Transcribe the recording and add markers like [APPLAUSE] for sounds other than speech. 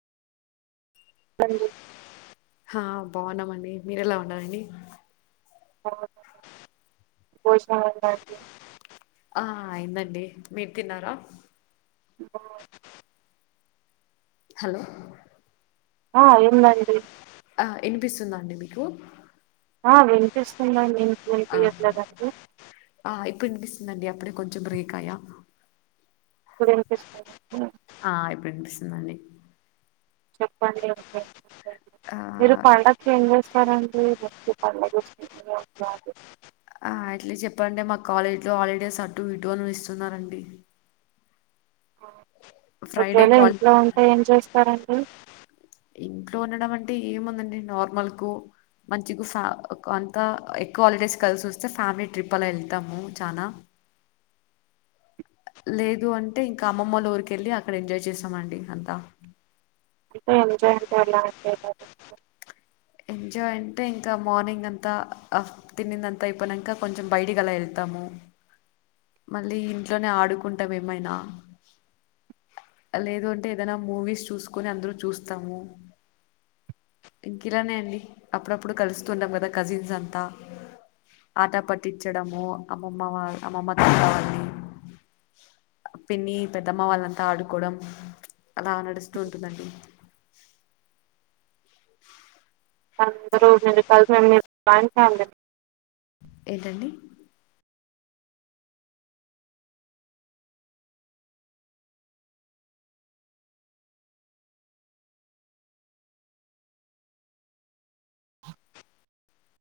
రండి హాబ్ బాగున్నామండి మీరెలా ఉండారండి ఓ భోజనం ఐందా అండీ ఆ అయిందండి మీరు తిన్నారా హలో ఆ ఏం దాగిరి అ ఇనిపిస్తుందా అండి మీకు అ వినిపిస్తోందండి ఆహా ఆ ఇప్పు నిస్ ఉందండి. అప్పుడే కొంచెం బేకాయ్య ఇప్పుడు వినిపిస్తుంది దాండి చెప్పండి ఆ మీరు పండక్కి ఇన్వెస్ట్ [UNINTELLIGIBLE] ఆ ఏట్లా చెప్పండి. మాకు కాలేజ్ లో హాలిడేస్ అటు ఇటు అని ఇస్తున్నారండి. ఆ ఫ్రైడే ఒకేళ కాలేజ్ ఇంట్లో ఉంటే ఏం చేస్తారండి. ఇంట్లో ఉండడం అంటే ఏముందండి నార్మల్ కు మంచిగ ఫ అంతా ఎక్కువ హాలిడేస్ కలిసి వస్తే ఫ్యామిలీ ట్రిప్ అలా వెళ్తాము. చనా లేదు అంటే ఇంకా అమ్మమ్మ లో ఊరికి వెళ్ళి అక్కడ ఎంజాయ్ చేస్తామండి అంతా అంటే ఎంజాయ్ అంటే ఎలా అంటే ఎంజాయి అంటే ఇంకా మార్నింగ్ అంతా ఆఫ్ తినింది. అంతా అయిపోయినాక కొంచెం బయటి ఆలా ఏళ్తాము. మళ్ళీ ఇంట్లోనే ఆడుకుంటాం. ఏమైనా లేదు అంటే ఏదైనా మూవీస్ చూసుకుని అందరం చూస్తాము. ఇంక ఇలానే అండి అప్పుడప్పుడు కలుస్తుంటాం కదా కజిన్స్ అంతా ఆట పట్టించడము అమ్మమ్మ వాళ్ళు అమ్మమ్మ కా పిన్ని పెద్దమ్మ వాళ్ళంతా ఆడుకోవడం అలా నడుస్తూ ఉంటుందండి. [UNINTELLIGIBLE] ఫ్యాన్ సౌండ్ ఏంటండి.